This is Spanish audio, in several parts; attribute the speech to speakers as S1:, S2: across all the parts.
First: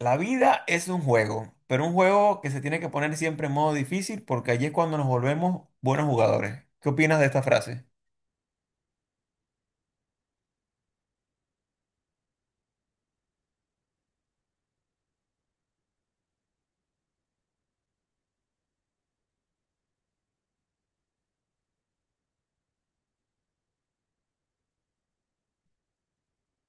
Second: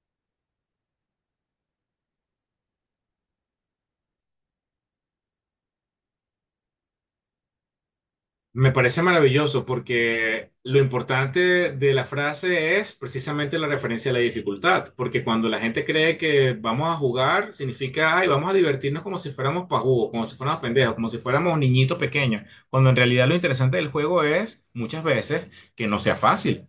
S1: La vida es un juego, pero un juego que se tiene que poner siempre en modo difícil porque allí es cuando nos volvemos buenos jugadores. ¿Qué opinas de esta frase?
S2: Me parece maravilloso porque lo importante de la frase es precisamente la referencia a la dificultad, porque cuando la gente cree que vamos a jugar, significa, ay, vamos a divertirnos como si fuéramos pajugos, como si fuéramos pendejos, como si fuéramos niñitos pequeños, cuando en realidad lo interesante del juego es, muchas veces, que no sea fácil.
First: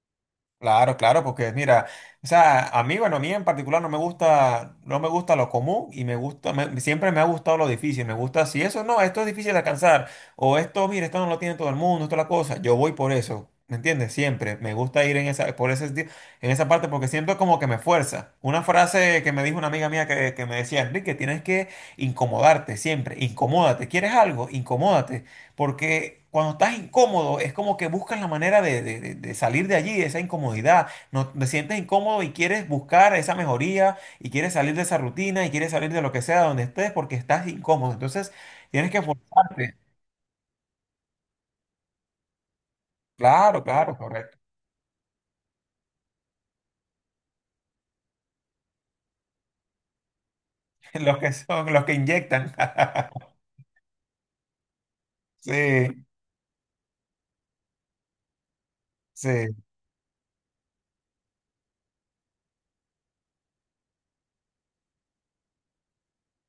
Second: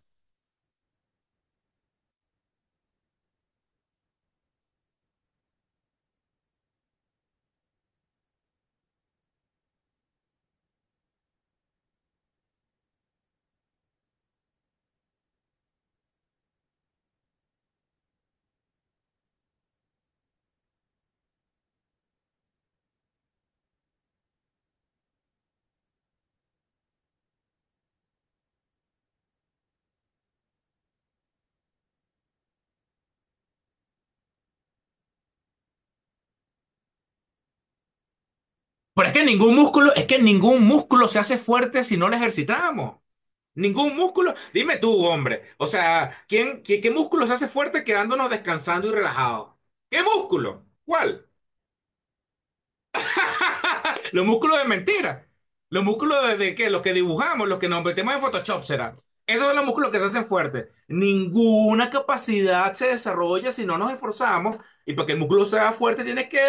S1: Claro, claro, porque mira, o sea, a mí, bueno, a mí en particular no me gusta, no me gusta lo común y me gusta, siempre me ha gustado lo difícil, me gusta, si eso no, esto es difícil de alcanzar, o esto, mira, esto no lo tiene todo el mundo, esto es la cosa, yo voy por eso, ¿me entiendes? Siempre, me gusta ir en esa, por ese, en esa parte porque siento como que me fuerza. Una frase que me dijo una amiga mía que me decía, Enrique, tienes que incomodarte siempre, incomódate, ¿quieres algo? Incomódate. Porque cuando estás incómodo, es como que buscas la manera de, de salir de allí, de esa incomodidad. No, te sientes incómodo y quieres buscar esa mejoría y quieres salir de esa rutina y quieres salir de lo que sea donde estés porque estás incómodo. Entonces, tienes que
S2: Pero es que ningún
S1: forzarte.
S2: músculo, es que ningún músculo se hace fuerte si no lo ejercitamos.
S1: Claro,
S2: Ningún
S1: claro,
S2: músculo.
S1: correcto.
S2: Dime tú, hombre. O sea, ¿quién, qué, qué músculo se hace fuerte quedándonos descansando y relajados? ¿Qué músculo?
S1: Los
S2: ¿Cuál?
S1: que son, los que inyectan.
S2: Los músculos de mentira. ¿Los
S1: Sí,
S2: músculos de qué? Los que dibujamos, los que nos metemos en Photoshop, será.
S1: sí,
S2: Esos son los músculos que se hacen fuertes. Ninguna capacidad se desarrolla si no nos esforzamos. Y para que el músculo sea fuerte, tienes que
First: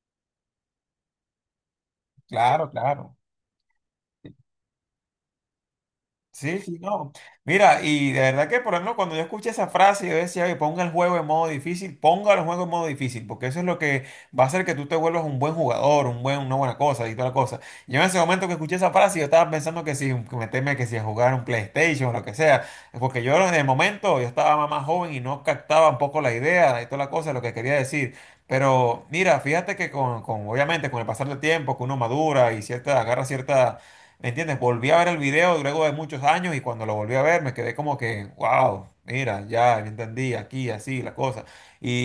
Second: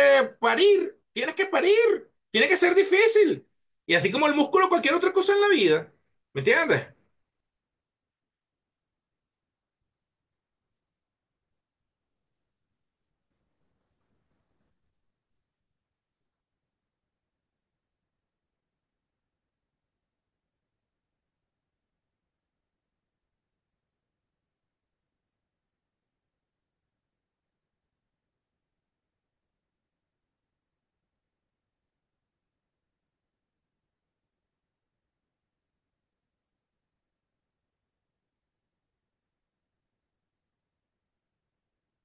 S2: parir. Tienes que parir. Tiene que
S1: claro,
S2: ser
S1: claro.
S2: difícil. Y así como el músculo, cualquier otra cosa en la vida. ¿Me
S1: Sí, sí,
S2: entiendes?
S1: no. Mira, y de verdad que, por ejemplo, cuando yo escuché esa frase, yo decía, oye, ponga el juego en modo difícil, ponga el juego en modo difícil, porque eso es lo que va a hacer que tú te vuelvas un buen jugador, un buen, una buena cosa y toda la cosa. Yo en ese momento que escuché esa frase, yo estaba pensando que si que meterme, que si a jugar un PlayStation o lo que sea, porque yo en el momento, yo estaba más joven y no captaba un poco la idea y toda la cosa, lo que quería decir. Pero mira, fíjate que con obviamente con el pasar del tiempo, que uno madura y cierta, agarra cierta ¿me entiendes? Volví a ver el video luego de muchos años y cuando lo volví a ver me quedé como que, wow, mira, ya entendí aquí, así, la cosa.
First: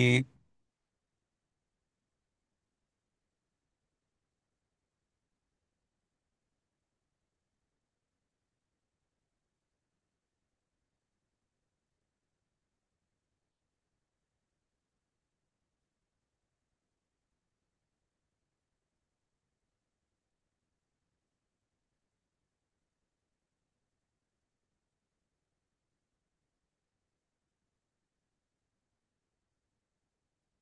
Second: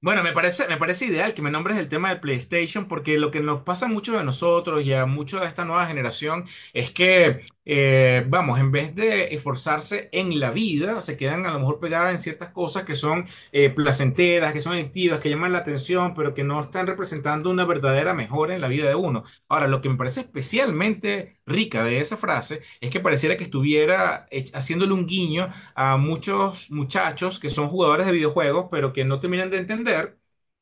S2: Bueno, me parece ideal que me nombres el tema del PlayStation, porque lo que nos pasa a muchos de nosotros y a muchos de esta nueva generación es que, vamos, en vez de esforzarse en la vida, se quedan a lo mejor pegadas en ciertas cosas que son placenteras, que son adictivas, que llaman la atención, pero que no están representando una verdadera mejora en la vida de uno. Ahora, lo que me parece especialmente rica de esa frase es que pareciera que estuviera haciéndole un guiño a muchos muchachos que son jugadores de videojuegos, pero que no terminan de entender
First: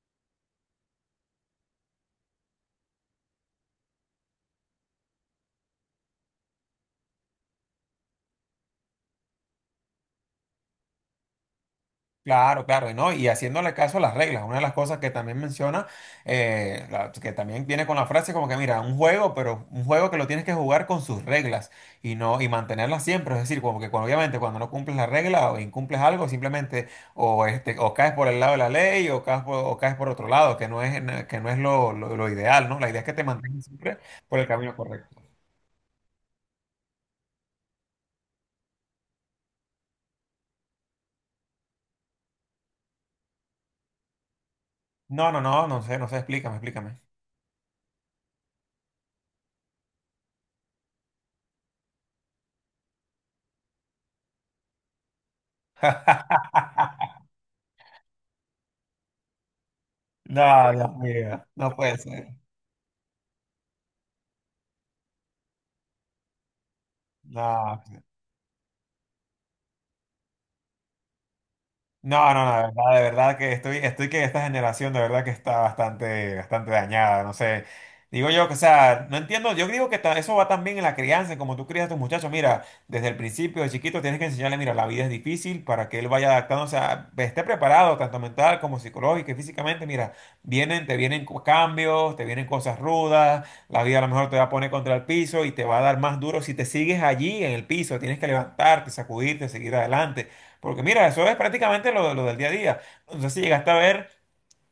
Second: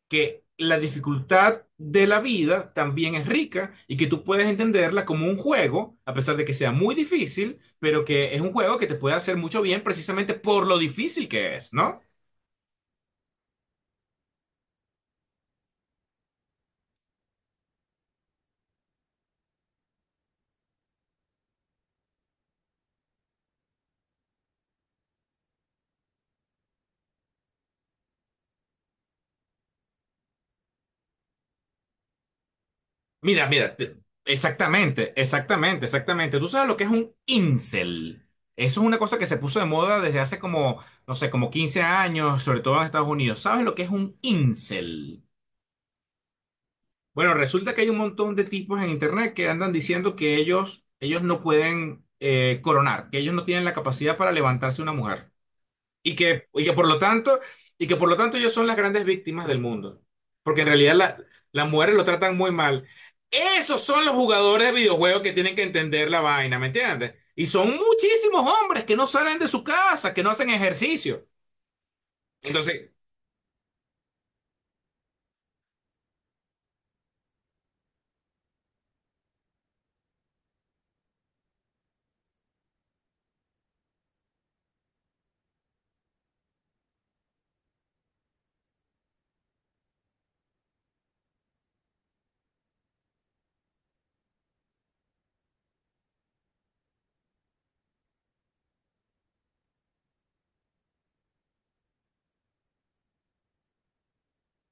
S2: que la dificultad de la vida también es rica y que tú puedes entenderla como un juego, a pesar de que sea muy difícil, pero que es un juego que te puede hacer mucho bien precisamente por lo difícil que es, ¿no?
S1: claro, claro, y ¿no? Y haciéndole caso a las reglas, una de las cosas que también menciona, que también viene con la frase como que, mira, un juego, pero un juego que lo tienes que jugar con sus reglas y no, y mantenerlas siempre, es decir, como que cuando- obviamente cuando no cumples la regla o incumples algo, simplemente o, este, o caes por el lado de la ley o caes por otro lado, que no es lo, lo ideal, ¿no? La idea es que te
S2: Mira,
S1: mantengas
S2: mira,
S1: siempre por el camino correcto.
S2: exactamente, exactamente, exactamente. ¿Tú sabes lo que es un incel? Eso es una cosa que se puso de moda desde hace como, no sé, como 15 años, sobre todo en Estados Unidos. ¿Sabes lo que es un incel?
S1: No, no, no, no sé, no sé, explícame, explícame.
S2: Bueno, resulta que hay un montón de tipos en internet que andan diciendo que ellos no pueden coronar, que ellos no tienen la capacidad para levantarse una mujer. Y que por lo tanto, y que por lo tanto ellos son las grandes víctimas del mundo. Porque en
S1: No,
S2: realidad
S1: Dios mío,
S2: las
S1: no
S2: mujeres
S1: puede
S2: lo
S1: ser.
S2: tratan muy mal. Esos son los jugadores de videojuegos que tienen que entender la vaina, ¿me entiendes? Y son
S1: No.
S2: muchísimos hombres que no salen de su casa, que no hacen ejercicio.
S1: No, no, no,
S2: Entonces,
S1: de verdad que estoy, estoy que esta generación de verdad que está bastante, bastante dañada, no sé. Digo yo que, o sea, no entiendo, yo digo que eso va también en la crianza, como tú crías a tus muchachos. Mira, desde el principio, de chiquito, tienes que enseñarle, mira, la vida es difícil para que él vaya adaptándose, o esté preparado, tanto mental como psicológico y físicamente. Mira, vienen, te vienen cambios, te vienen cosas rudas, la vida a lo mejor te va a poner contra el piso y te va a dar más duro si te sigues allí en el piso. Tienes que levantarte, sacudirte, seguir adelante. Porque mira, eso es prácticamente lo del día a día. No sé si llegaste a ver,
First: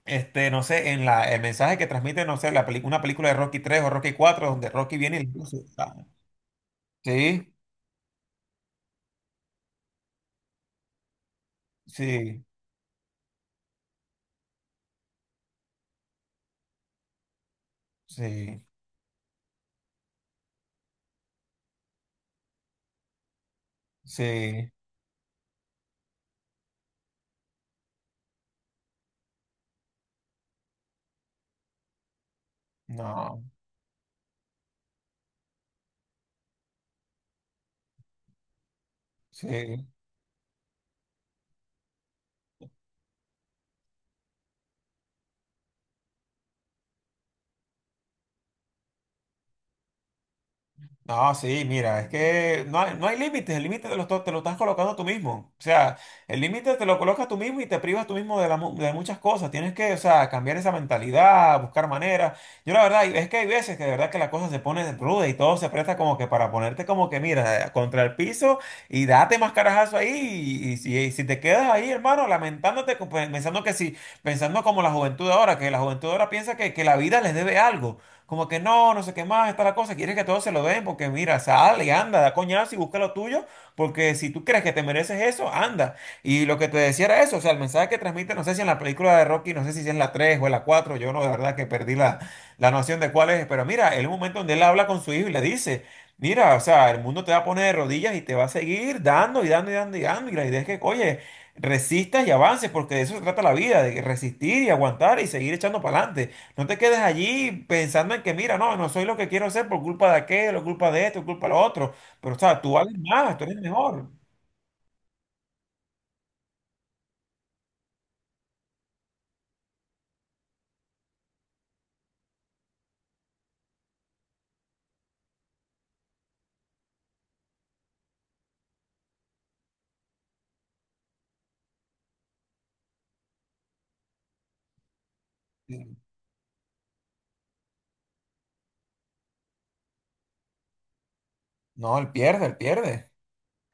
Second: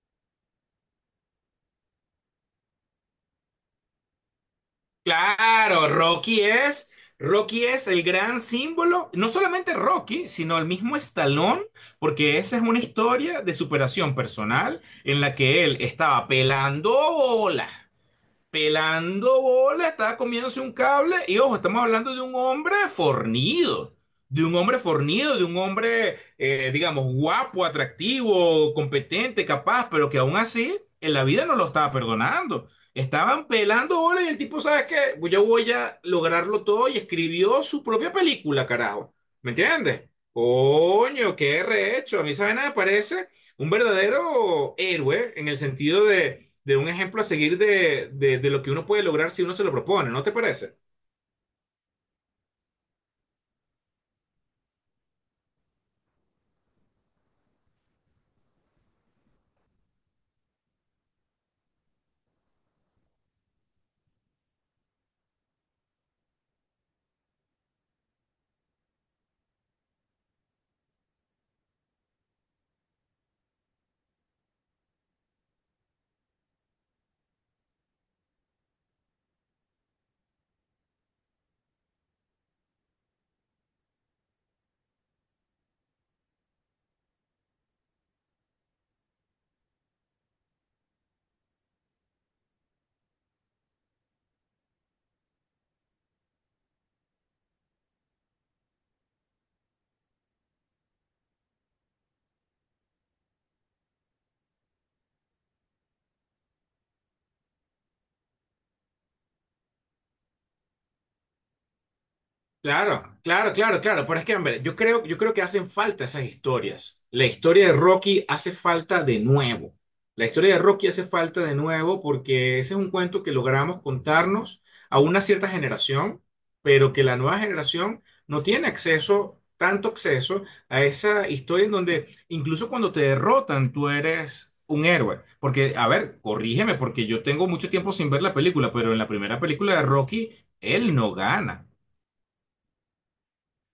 S1: este, no sé, en la, el mensaje que transmite, no sé, una película de Rocky 3 o Rocky 4 donde Rocky viene y le dice,
S2: claro,
S1: ah, sí,
S2: Rocky es el gran símbolo, no solamente Rocky, sino el mismo Stallone, porque
S1: sí,
S2: esa es una historia de superación personal en la que él estaba pelando bola
S1: sí,
S2: pelando bola, estaba comiéndose un cable y ojo, estamos hablando de un hombre fornido, de un
S1: sí,
S2: hombre fornido, de un hombre, digamos, guapo, atractivo, competente, capaz, pero que aún así en la vida no lo estaba perdonando.
S1: no,
S2: Estaban pelando bola y el tipo, ¿sabes qué? Yo voy a lograrlo todo y escribió su propia película, carajo. ¿Me
S1: sí.
S2: entiendes? Coño, qué rehecho. A mí, ¿saben? Me parece un verdadero héroe en el sentido de un ejemplo a seguir de lo que uno puede lograr si uno se lo propone, ¿no te parece?
S1: No, sí, mira, es que no hay, no hay límites, el límite te lo, te lo estás colocando tú mismo. O sea, el límite te lo colocas tú mismo y te privas tú mismo de, de muchas cosas. Tienes que, o sea, cambiar esa mentalidad, buscar maneras. Yo la verdad, es que hay veces que de verdad que la cosa se pone ruda y todo se presta como que para ponerte como que, mira, contra el piso y date más carajazo ahí. Si y si te quedas ahí, hermano, lamentándote, pensando que si, pensando como la juventud de ahora, que la juventud de ahora piensa que la vida les debe algo como que no, no sé qué más, está la cosa, quieres que todos se lo den, porque mira, sale, anda, da coñazo y busca lo tuyo, porque si tú crees que te mereces eso, anda. Y lo que te decía era eso, o sea, el mensaje que transmite, no sé si en la película de Rocky, no sé si es en la 3 o en la 4 yo no, de verdad que perdí la, la noción de cuál es, pero mira, el momento donde él habla con su hijo y le dice, mira, o sea, el mundo te va a poner de rodillas y te va a seguir dando y dando y dando y dando, y la idea es que, oye, resistas y avances, porque de eso se trata la vida, de resistir y aguantar y seguir echando para adelante. No te quedes allí pensando en que, mira, no, no soy lo que quiero ser por culpa de aquello, culpa de esto, culpa de lo otro. Pero, o sea, tú vales
S2: Claro,
S1: más, tú
S2: claro,
S1: eres
S2: claro, claro.
S1: mejor.
S2: Pero es que, hombre, yo creo que hacen falta esas historias. La historia de Rocky hace falta de nuevo. La historia de Rocky hace falta de nuevo porque ese es un cuento que logramos contarnos a una cierta generación, pero que la nueva generación no tiene acceso, tanto acceso a esa historia en donde incluso cuando te derrotan tú eres un héroe. Porque, a ver, corrígeme, porque yo tengo mucho tiempo sin ver la película, pero en la primera película de Rocky, él no gana.
S1: No, él pierde, él pierde.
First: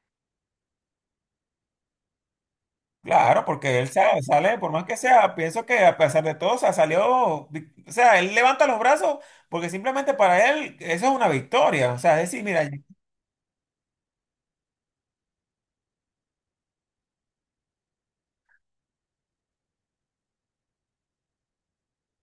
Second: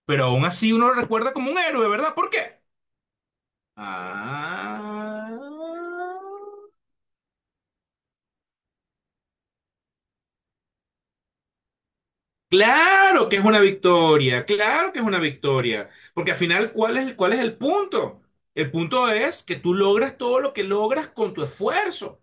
S2: Pero aún así uno lo recuerda como un héroe, ¿verdad? ¿Por qué?
S1: Claro, porque él sale, sale, por más que
S2: Ah,
S1: sea, pienso que a pesar de todo, o sea, salió, o sea, él levanta los brazos porque simplemente para él eso es una victoria. O sea, es decir, mira,
S2: claro que es una victoria, claro que es una victoria. Porque al final, ¿cuál es el punto? El punto es que tú logras todo lo que logras con tu esfuerzo.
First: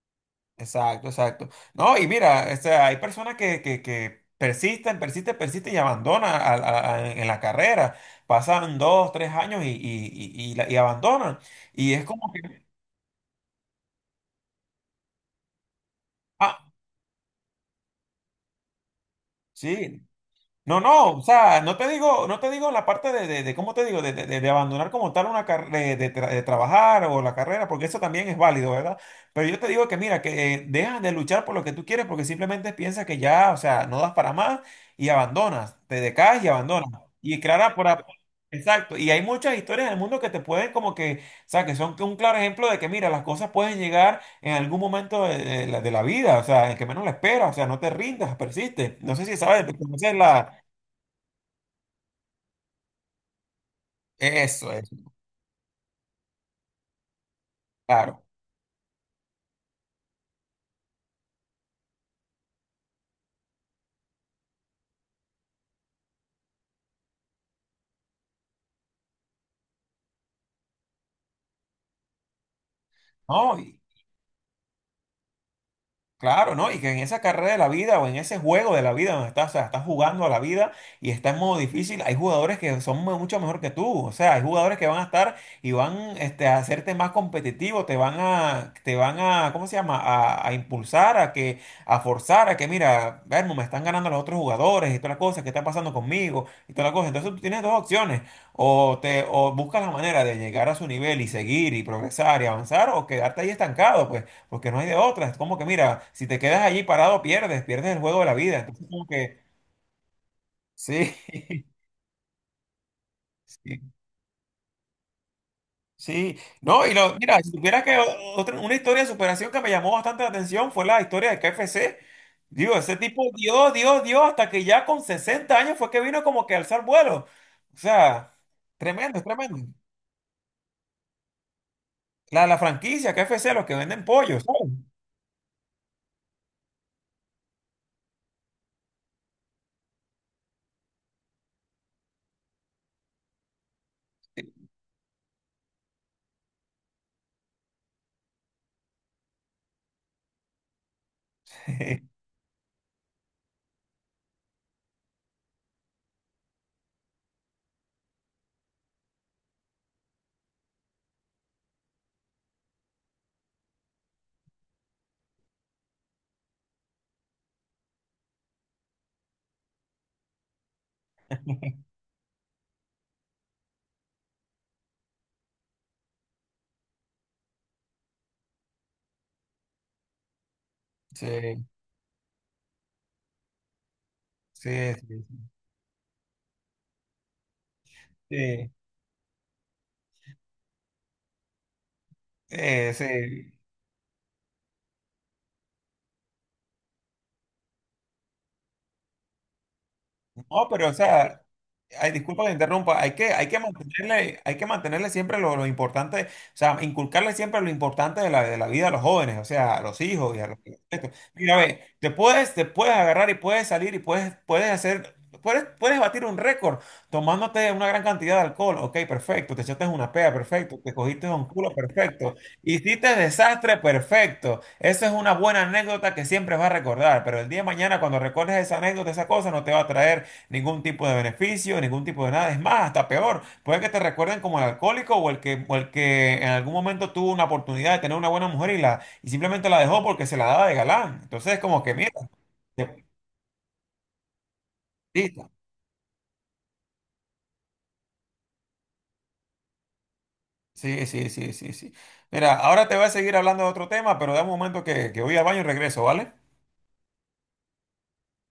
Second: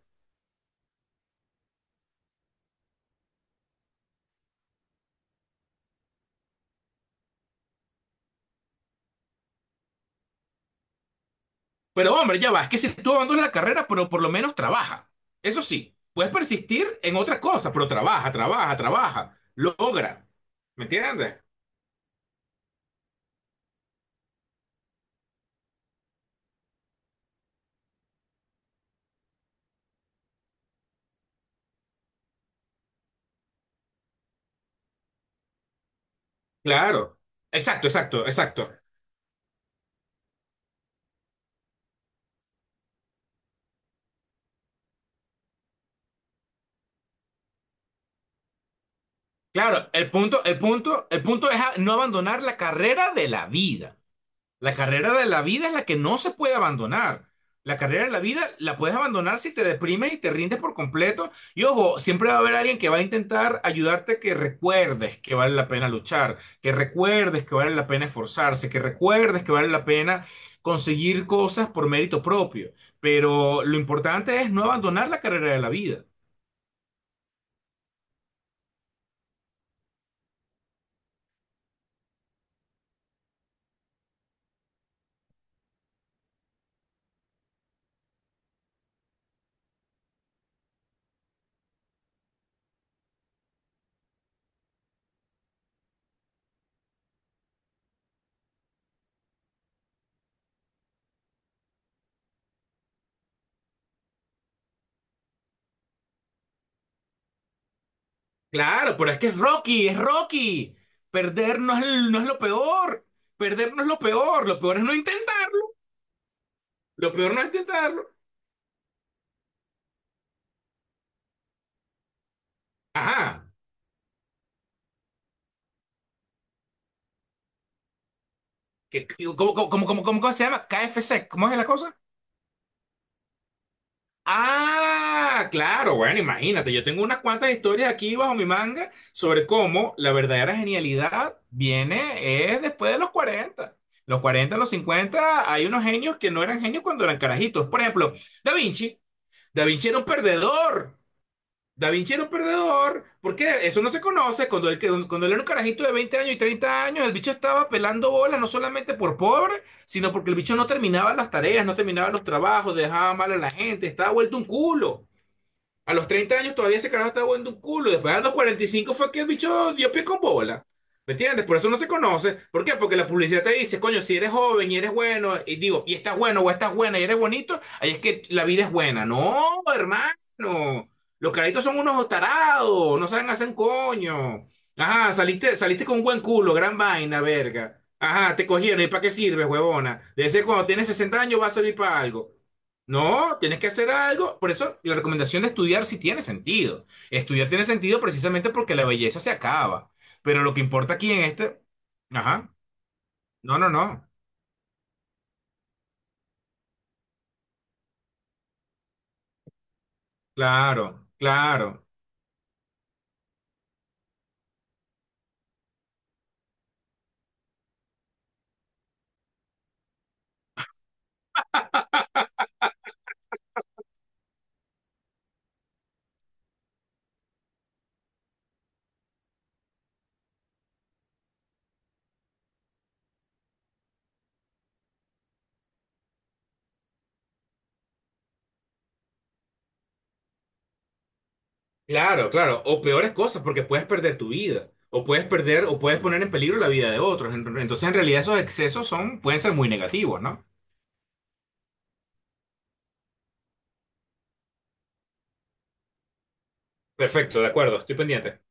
S1: exacto, exacto. No, y mira, o sea, hay personas que persisten, persisten, persisten y abandonan en la carrera. Pasan dos, tres años y, y y abandonan. Y es
S2: Pero
S1: como
S2: hombre,
S1: que,
S2: ya va, es que si tú abandonas la carrera, pero por lo menos trabaja. Eso sí, puedes
S1: ah,
S2: persistir en otra cosa, pero trabaja, trabaja, trabaja,
S1: sí,
S2: logra.
S1: no,
S2: ¿Me
S1: no, o
S2: entiendes?
S1: sea, no te digo, no te digo la parte de, ¿cómo te digo? De, de abandonar como tal una carrera, de, de trabajar o la carrera, porque eso también es válido, ¿verdad? Pero yo te digo que mira, que dejas de luchar por lo que tú quieres porque simplemente piensas que ya, o sea, no das para más y abandonas, te decaes y abandonas.
S2: Claro.
S1: Y claro,
S2: Exacto, exacto, exacto.
S1: exacto, y hay muchas historias en el mundo que te pueden como que, o sea, que son un claro ejemplo de que mira, las cosas pueden llegar en algún momento de la vida, o sea, en que menos la esperas, o sea, no te rindas, persiste. No sé si sabes,
S2: Claro, el
S1: conoces
S2: punto, el
S1: la...
S2: punto, el punto es no abandonar la carrera de la vida.
S1: Eso
S2: La
S1: es,
S2: carrera de la vida es la que no se puede abandonar. La carrera de la
S1: claro.
S2: vida la puedes abandonar si te deprimes y te rindes por completo. Y ojo, siempre va a haber alguien que va a intentar ayudarte a que recuerdes que vale la pena luchar, que recuerdes que vale la pena esforzarse, que recuerdes que vale la pena conseguir cosas por mérito propio.
S1: ¿No?
S2: Pero lo importante es no abandonar la carrera de la vida.
S1: Claro, ¿no? Y que en esa carrera de la vida o en ese juego de la vida donde estás, o sea, estás jugando a la vida y está en modo difícil, hay jugadores que son mucho mejor que tú. O sea, hay jugadores que van a estar y van este, a hacerte más competitivo, te van a, ¿cómo se llama? A impulsar, a que, a forzar, a que, mira, Vermo, me están ganando los otros jugadores y todas las cosas, ¿qué está pasando conmigo? Y todas las cosas. Entonces tú tienes dos opciones. O te, o buscas la manera de llegar a su nivel y seguir y progresar y avanzar, o quedarte ahí estancado, pues. Porque no hay de otra. Es como que, mira, si te quedas allí parado, pierdes, pierdes el juego de la vida. Entonces,
S2: Claro,
S1: como
S2: pero es que es
S1: que,
S2: Rocky, es Rocky.
S1: sí,
S2: Perder no es, no es lo peor. Perder
S1: sí,
S2: no es lo peor. Lo peor es no intentar.
S1: sí. No, y
S2: Lo
S1: lo,
S2: peor
S1: mira,
S2: no es
S1: si supieras que
S2: intentarlo.
S1: otra, una historia de superación que me llamó bastante la atención fue la historia de KFC. Digo, ese tipo
S2: Ajá.
S1: dio, dio, dio, hasta que ya con 60 años fue que vino como que a alzar vuelo. O sea,
S2: ¿Qué-
S1: tremendo, es
S2: qué- cómo,
S1: tremendo.
S2: cómo, cómo, cómo, cómo- se llama? KFC. ¿Cómo es la cosa?
S1: La franquicia KFC, los que venden pollos, ¿sabes?
S2: Ah, claro. Bueno, imagínate. Yo tengo unas cuantas historias aquí bajo mi manga sobre cómo la verdadera genialidad viene es después de los 40. Los 40, los 50, hay unos genios que no eran genios cuando eran carajitos. Por ejemplo, Da Vinci. Da Vinci era un perdedor. Da Vinci era un perdedor, porque eso no se conoce. Cuando él era un carajito de 20 años y 30 años, el bicho estaba pelando bolas, no solamente por pobre, sino porque el bicho no terminaba las tareas, no terminaba los trabajos, dejaba mal a la gente, estaba vuelto un culo. A los 30 años todavía ese carajo estaba jugando un culo. Después a los 45 fue que el bicho dio pie con bola. ¿Me entiendes? Por eso no se conoce. ¿Por qué? Porque la publicidad te dice, coño, si eres joven y eres bueno, y digo, y estás bueno o estás buena y eres bonito, ahí es que la vida es buena. No, hermano. Los carajitos son unos tarados, no saben hacer un coño.
S1: sí,
S2: Ajá,
S1: sí, sí,
S2: saliste con un buen culo, gran vaina, verga. Ajá, te
S1: sí,
S2: cogieron. ¿Y para qué sirve, huevona? De ser cuando tienes 60 años va a servir para algo.
S1: sí,
S2: No,
S1: sí.
S2: tienes que hacer algo. Por eso la recomendación de estudiar sí tiene sentido. Estudiar tiene sentido precisamente porque la belleza se acaba. Pero lo que
S1: No, pero o
S2: importa aquí en
S1: sea,
S2: este...
S1: ay, disculpa que
S2: Ajá.
S1: interrumpa,
S2: No, no, no.
S1: hay que mantenerle siempre lo importante, o sea, inculcarle siempre lo importante de la vida a los jóvenes, o sea, a los hijos y a los,
S2: Claro,
S1: mira, ve,
S2: claro,
S1: te puedes agarrar y puedes salir y puedes, puedes hacer, puedes, puedes batir un récord tomándote una gran cantidad de alcohol. Ok, perfecto. Te echaste una pea, perfecto. Te cogiste un culo, perfecto. Hiciste desastre, perfecto. Esa es una buena anécdota que siempre vas a recordar, pero el día de mañana cuando recuerdes esa anécdota, esa cosa, no te va a traer ningún tipo de beneficio, ningún tipo de nada. Es más, hasta peor. Puede que te recuerden como el alcohólico o el que en algún momento tuvo una oportunidad de tener una buena mujer y la y simplemente la dejó porque se la daba de galán. Entonces es como que, mira,
S2: claro, claro. O
S1: te-
S2: peores cosas porque puedes perder tu vida. O puedes
S1: listo.
S2: perder o puedes poner en peligro la vida de otros. Entonces, en realidad, esos excesos pueden ser muy negativos, ¿no?
S1: Sí, sí, sí, sí, sí. Mira, ahora te voy a seguir hablando de otro tema, pero da un momento que voy al baño y regreso, ¿vale?
S2: Perfecto, de acuerdo, estoy pendiente.